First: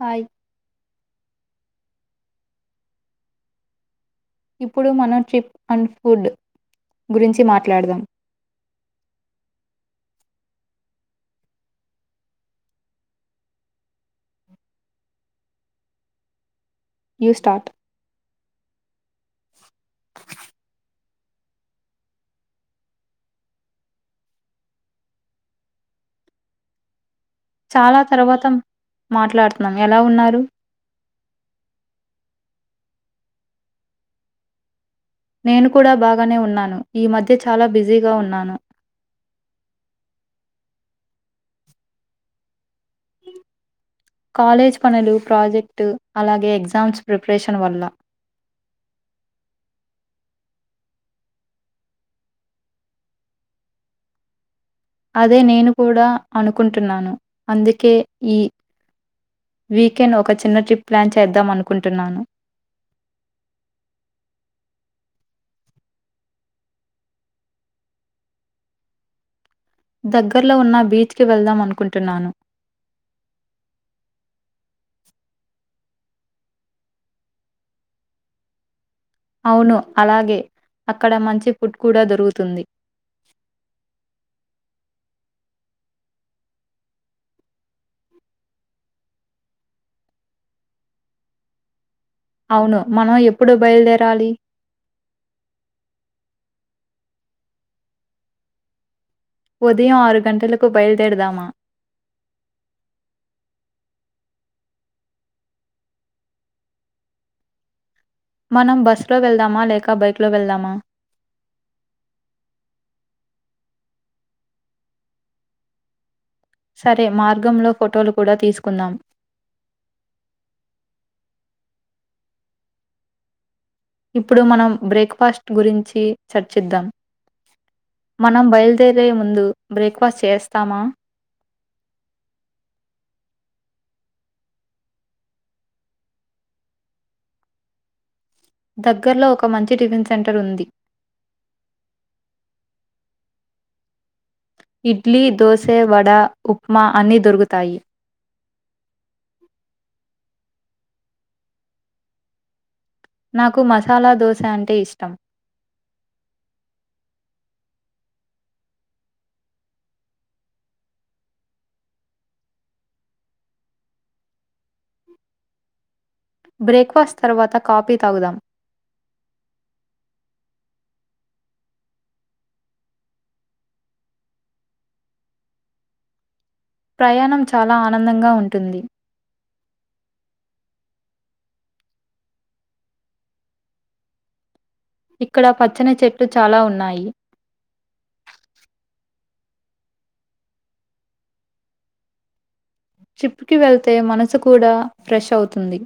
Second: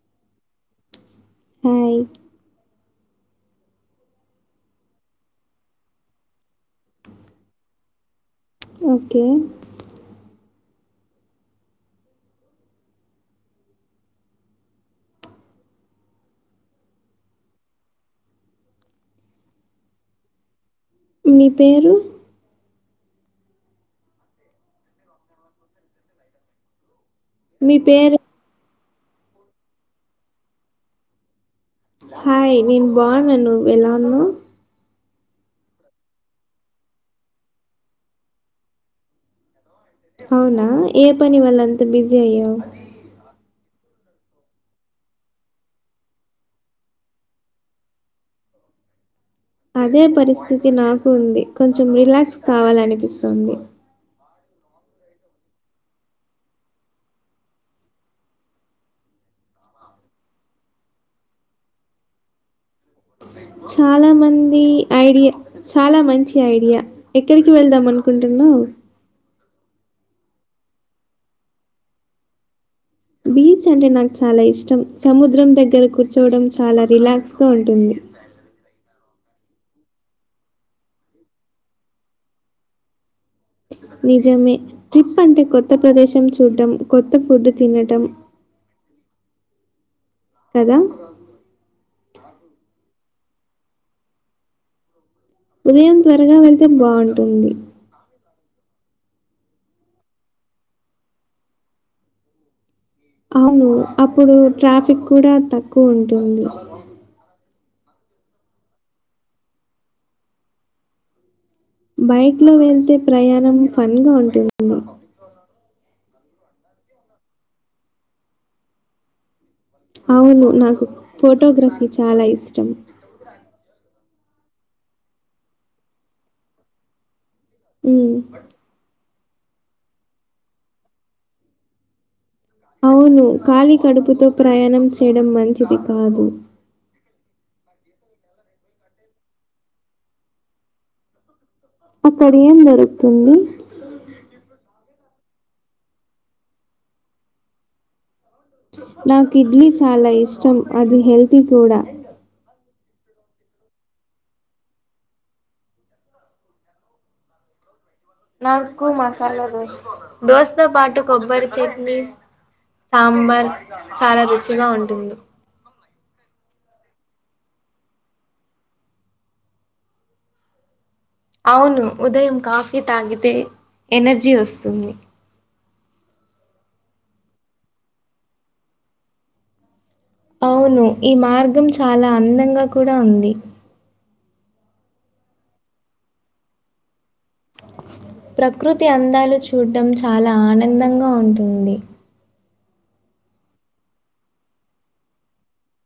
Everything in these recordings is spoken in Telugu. హాయ్ హాయ్ ఇప్పుడు మనం ట్రిప్ అండ్ ఫుడ్ గురించి మాట్లాడదాం ఓకే యువ్ స్టార్ట్ మి పేరూ మీ చాలా పేరు తర్వాతం మాట్లాడుతున్నాం ఎలా ఉన్నారు హాయ్ నేను బావున్న నువ్వెలా ఉన్నావ్ నేను కూడా బాగానే ఉన్నాను ఈ మధ్య చాలా బిజీగా ఉన్నాను అవునా ఏ పని వల్ల అంత బిజీ అయ్యావ్ కాలేజీ పనులు ప్రాజెక్టు అలాగే ఎగ్జామ్స్ ప్రిపరేషన్ వల్ల అదే పరిస్థితి నాకు ఉంది కొంచెం రిలాక్స్ కావాలనిపిస్తుంది అదే నేను కూడా అనుకుంటున్నాను అందుకే ఈ వీకెంన్ ఒక చిన్న ట్రిప్ ప్లాన్ చేద్దాం అనుకుంటున్నాను చాలా మందీ ఐడియా చాలా మంచి ఐడియా ఎక్కడికి వెళ్దాం అనుకుంటున్నావు దగ్గర్లో ఉన్న బీచ్కి వెళ్దాం అనుకుంటున్నాను. బీచ్ అంటే నాకు చాలా ఇష్టం సముద్రం దగ్గర కూర్చోవడం చాలా రిలాక్స్గా ఉంటుంది. అవును అలాగే అక్కడ మంచి ఫుడ్ కూడా దొరుకుతుంది. నిజమే ట్రిప్ అంటే కొత్త ప్రదేశం చూడం కొత్త ఫుడ్ తినటం కదా అవును మనం ఎప్పుడు బయల్దేరాలి ఉదయం త్వరగా వెళ్తే బాగుంటుంది ఉదయం ఆరు గంటలకు బయలుదేరుదమా అవును అప్పుడు ట్రాఫిక్ కూడా తక్కువ ఉంటుంది మనం బస్సులో వెళ్దామా లేక బైక్ లో వెళ్దామా బైక్ లో వెళ్తే ప్రయాణం ఫన్ గా ఉంటుంది సరే మార్గంలో ఫొటోలు కూడా తీసుకుందం అవును నాకు ఫోటోగ్రఫీ చాలా ఇష్టం ఇప్పుడు మనం బ్రేక్ ఫాస్ట్ గురించి చర్చిద్దాం హ్మ్. మనం బయలుదేరే ముందు బ్రేక్ ఫాస్ట్ చేస్తామా అవును ఖళీ కడుపుతో ప్రయాణం చేయడం మంచిది కాదు దగ్గర్లో ఒక మంచి టిఫిన్ సెంటర్ ఉంది అక్కడ ఏం దొరుకుతుంది ఇడ్లీ దోసె వడ ఉప్మా అన్నీ దొరుకుతాయి నాకు ఇడ్లీ చాలా ఇష్టం అది హెల్తీ కూడా నాకు మసాలా దోశ అంటే ఇష్టం నాకు మసాలా దోశ దోశతో పాటు కొబ్బరి చట్నీ సాంబార్ చాలా రుచిగా ఉంటుంది బ్రేక్ఫాస్ట్ తర్వాత కాఫీ తాగుదాం అవును ఉదయం కాఫీ తాగితే ఎనర్జీ వస్తుంది ప్రయాణం చాలా ఆనందంగా ఉంటుంది అవును ఈ మార్గం చాలా అందంగా కూడా ఉంది ఇక్కడ పచ్చని చెట్లు చాలా ఉన్నాయి ప్రకృతి అందాలు చూడటం చాలా ఆనందంగా ఉంటుంది ట్రిప్పుకు వెళ్తే మనసు కూడా ఫ్రెష్ అవుతుంది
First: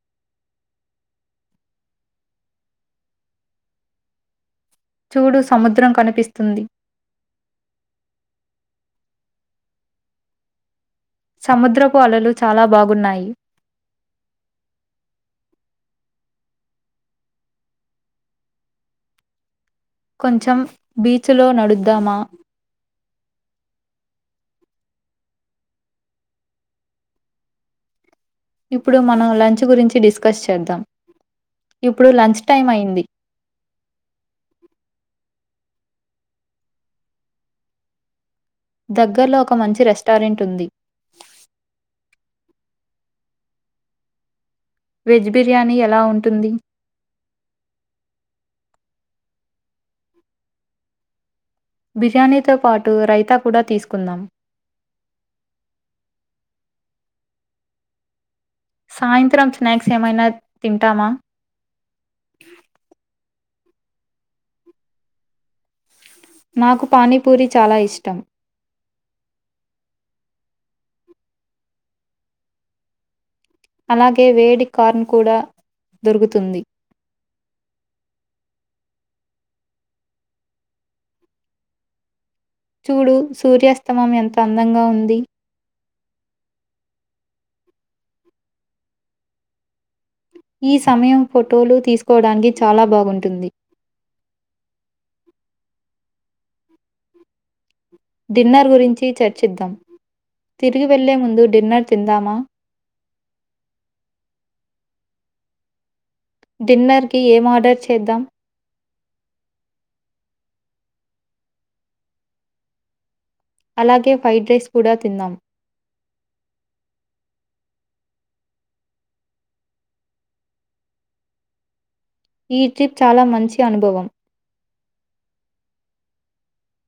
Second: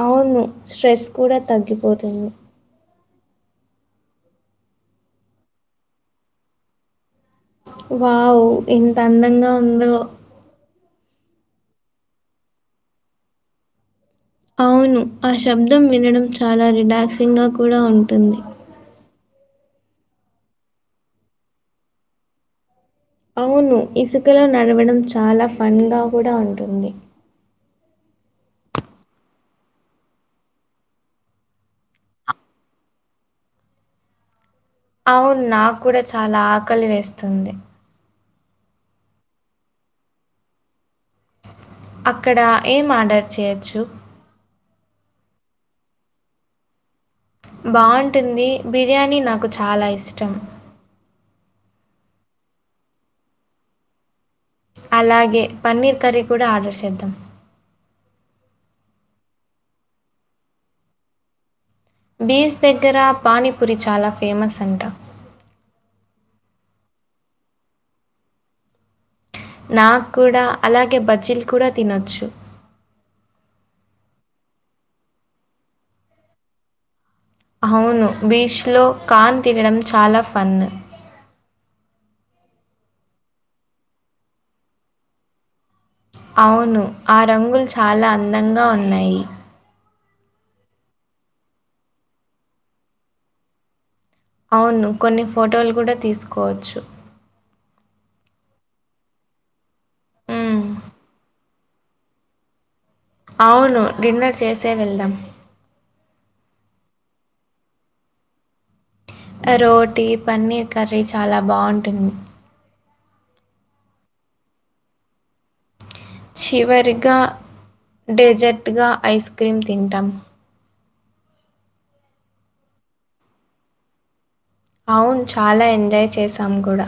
అవును స్ట్రెస్ కూడా తగ్గిపోతుంది చూడు సముద్రం కనిపిస్తుంది వావ్ ఎంత అందంగా ఉందో సముద్రపు అలలు చాలా బాగున్నాయి అవును ఆ శబ్దం వినడం చాలా రిలాక్సింగ్ గా కూడా ఉంటుంది కొంచెం బీచులో నడుద్దామా అవును ఇసుకలో నడవడం చాలా ఫన్ గా కూడా ఉంటుంది ఇప్పుడు మనం లంచ్ గురించి డిస్కస్ చేద్దాం ఇప్పుడు లంచ్ టైం అయింది అవును నా కూడా చాలా ఆకలి వేస్తుంది దగ్గర్లో ఒక మంచి రెస్టారెంట్ ఉంది అక్కడ ఏం ఆర్డర్ చేయొచ్చు వెజ్ బిర్యానీ ఎలా ఉంటుంది బాగుంటుంది బిర్యానీ నాకు చాలా ఇష్టం బిర్యానీతో పాటు రైతా కూడా తీసుకుందాం అలాగే పన్నీర్ కర్రీ కూడా ఆర్డర్ చేద్దాం సాయంత్రం స్నాక్స్ ఏమైనా తింటామా పూరి చాలా ఫేమస్ అంట నాకు పానీపూరి చాలా ఇష్టం నాక్ కూడా అలాగే బజ్జీలు కూడా తినొచ్చు అలాగే వేడి కార్న్ కూడా దొరుకుతుంది అవును బీచ్లో కాన్ తినడం చాలా ఫన్ చూడు సూర్యాస్తమం ఎంత అందంగా ఉంది అవును ఆ రంగులు చాలా అందంగా ఉన్నాయి ఈ సమయం ఫోటోలు తీసుకోవడానికి చాలా బాగుంటుంది అవును కొన్ని ఫోటోలు కూడా తీసుకోవచ్చు డిన్నర్ గురించి చర్చిద్దాం మ్మ్. తిరిగి వెళ్లే ముందు డిన్నర్ తిందమా అవును డిన్నర్ చేసే వెళ్దాం డిన్నర్ కి ఏం ఆర్డర్ చేద్దాం ఆ రోటీ పన్నీర్ కర్రీ చాలా బాగుంటుంది అలాగే ఫ్రైడ్ రైస్ కూడా తిన్నాం చివరిగా డెజర్ట్గా ఐస్ క్రీమ్ తింటాం ఈ ట్రిప్ చాలా మంచి అనుభవం అవును చాలా ఎంజాయ్ చేసాం కూడా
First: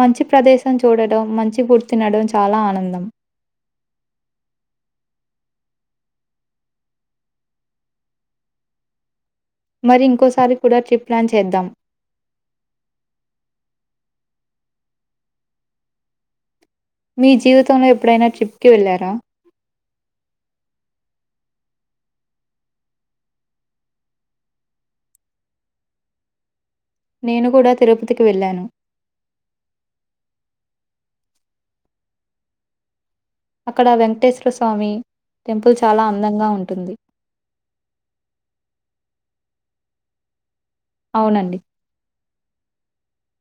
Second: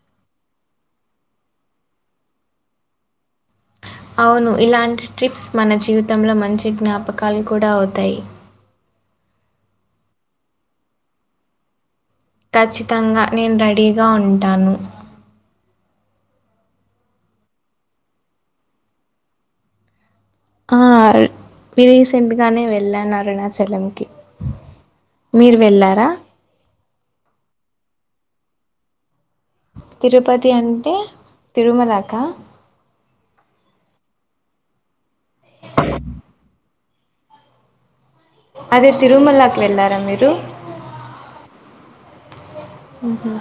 మంచి ప్రదేశం చూడటం మంచి ఫుడ్ తినడం చాలా ఆనందం అవును ఇలాంటి ట్రిప్స్ మన జీవితంలో మంచి జ్ఞాపకాలు కూడా అవుతాయి మరి ఇంకోసారి కూడా ట్రిప్ ప్లాన్ చేద్దాం ఖచ్చితంగా నేను రెడీగా ఉంటాను మీ జీవితంలో ఎప్పుడైనా ట్రిప్కి వెళ్ళారా ఆ రీసెంట్గానే వెళ్ళాను అరుణాచలం కి మీరు వెళ్ళారా నేను కూడా తిరుపతికి వెళ్ళాను తిరుపతి అంటే తిరుమలకా అక్కడ వెంకటేశ్వర స్వామి టెంపుల్ చాలా అందంగా ఉంటుంది అదే తిరుమలకి వెళ్ళారా మీరు అవునండి హ్మ్ హు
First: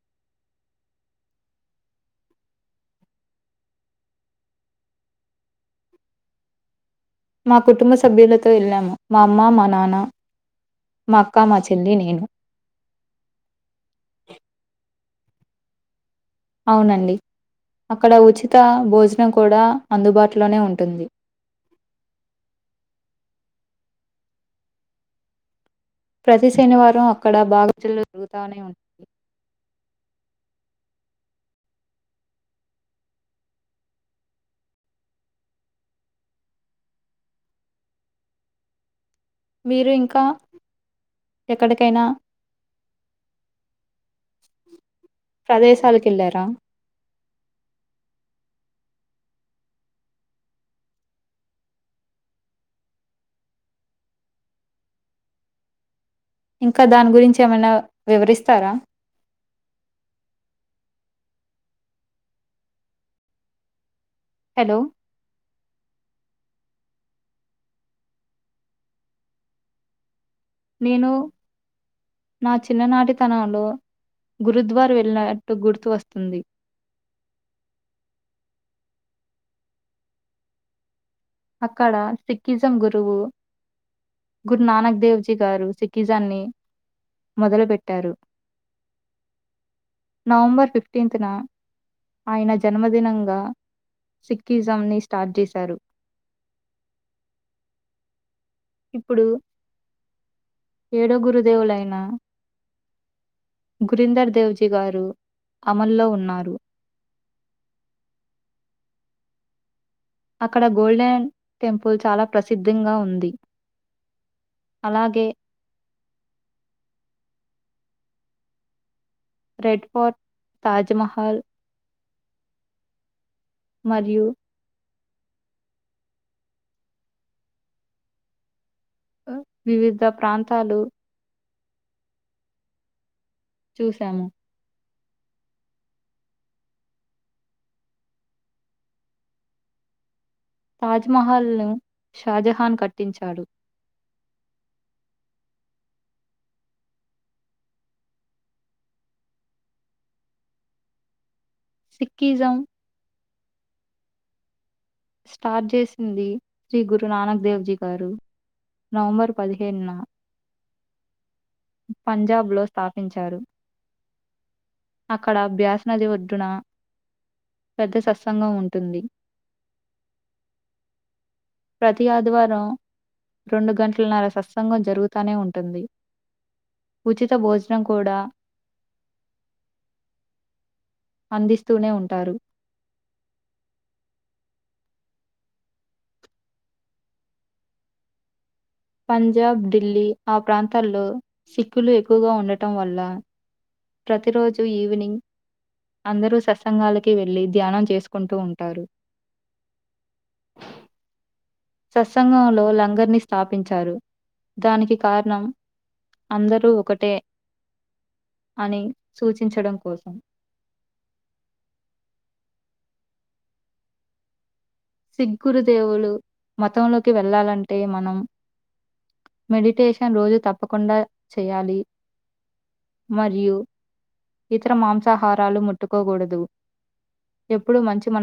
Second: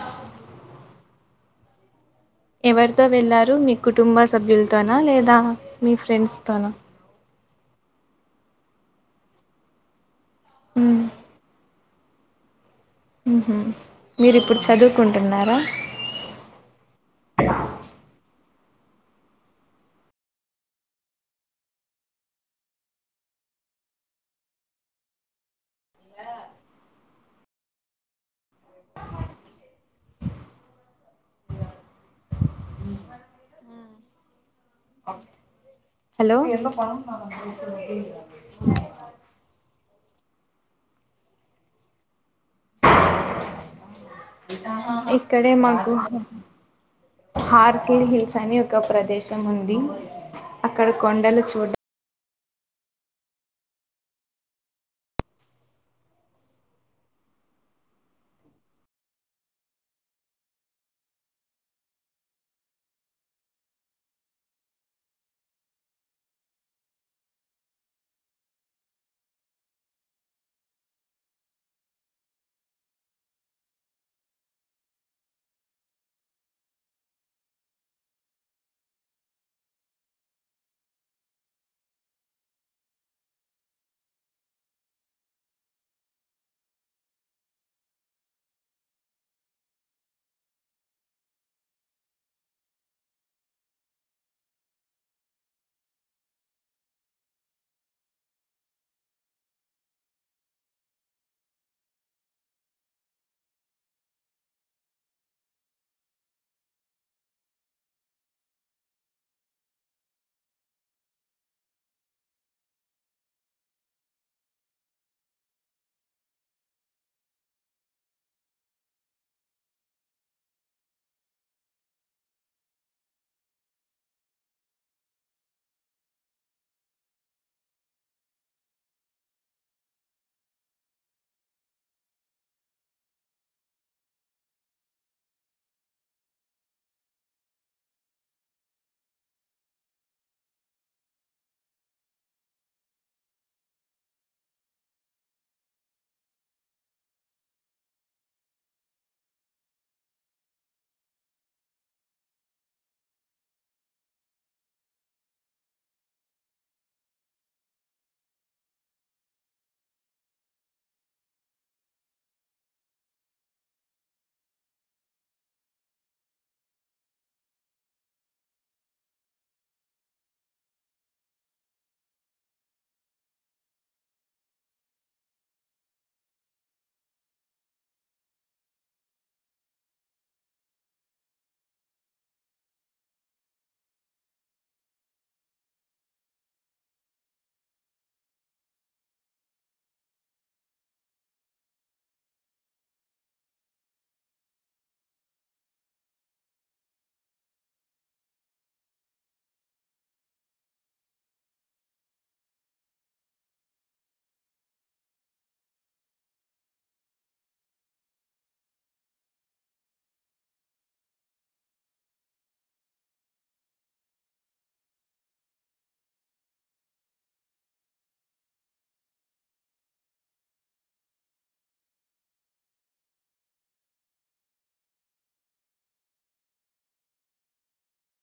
ఎవరితో వెళ్ళారు మీ కుటుంబ సభ్యులతోనా లేదా మీ ఫ్రెండ్స్తోనా మా కుటుంబ సభ్యులతో వెళ్ళాము మా అమ్మ మా నాన్న మ్మ్. మాక్క మ చే చెల్లి నేను మ్ హు మీరిప్పుడు చదువుకుంటున్నారా అవునండి అక్కడ ఉచిత భోజనం కూడా అందుబాటులోనే ఉంటుంది. ప్రతి శనివారం అక్కడ బాగజల్ జరుగు తా ఉంట హలో మీరు ఇంకా ఎక్కడికైనా ప్రదేశాలకి వెళ్ళారా హార్సల్ హిల్స్ అని ఒక ప్రదేశం ఉంది అక్కడ కొండలు చూడ ఇంకా దాని గురించి ఏమైనా వివరిస్తారా హలో నేను నా చిన్ననాటితనంలో గురుద్వార్ వెళ్ళినట్టు గుర్తు వస్తుంది. అక్కడ సిక్కిజం గురువు గురు నానక్ దేవ్జీ గారు సికిిజాన్ని మొదలు పెట్టారు. నవంబర్ ఫిఫ్టీన్త్ న ఆయన జన్మదినంగా సిక్కి జం ని స్టార్ట్ జేశారు ఇప్పుడు ఏడో గురుదేవులైన గురీందర్ దేవ్జీ గారు అమల్లో ఉన్నారు. అక్కడ గోల్డెన్ టెంపుల్ చాలా ప్రసిద్ధంగా ఉంది. అలాగే రెడ్ ఫోర్ట్ తాజ్మహల్ మరియు వివిధ ప్రాంతాలు చూసాము. తాజ్మహల్ ను షాజహాన్ కట్టించాడు. సిక్కిజం స్టార్ట్ చేసింది శ్రీ గురునానక్ దేవ్జీ గారు నవంబర్ పదిహేడున పంజాబ్ లో స్థాపించారు అక్కడ బ్యాస్ నది ఒడ్డున పెద్ద సత్సంగం ఉంటుంది. ప్రతి ఆదివారం రెండు గంటలన్నర సత్సంగం జరుగుతనే ఉంటుంది. ఉచిత భోజనం కూడా అందిస్తూనే ఉంటారు. పంజాబ్ ఢిల్లీ ఆ ప్రాంతాల్లో సిక్కులు ఎక్కువగా ఉండటం వల్ల ప్రతిరోజు ఈవినింగ్ అందరూ సత్సంగాలకి వెళ్లి ధ్యానం చేసుకుంటూ ఉంటారు. సత్సంగంలో లంగర్ ని స్థాపించారు. దానికి కారణం అందరూ ఒకటే అని సూచించడం కోసం సిక్కృదేవులు మతంలోకి వెళ్లాలంటే మనం మెడిటేషన్ రోజు తప్పకుండా చేయాలి. మరియు ఇతర మాంసాహారాలు ముట్టుకోకూడదు. ఎప్పుడు మంచి మన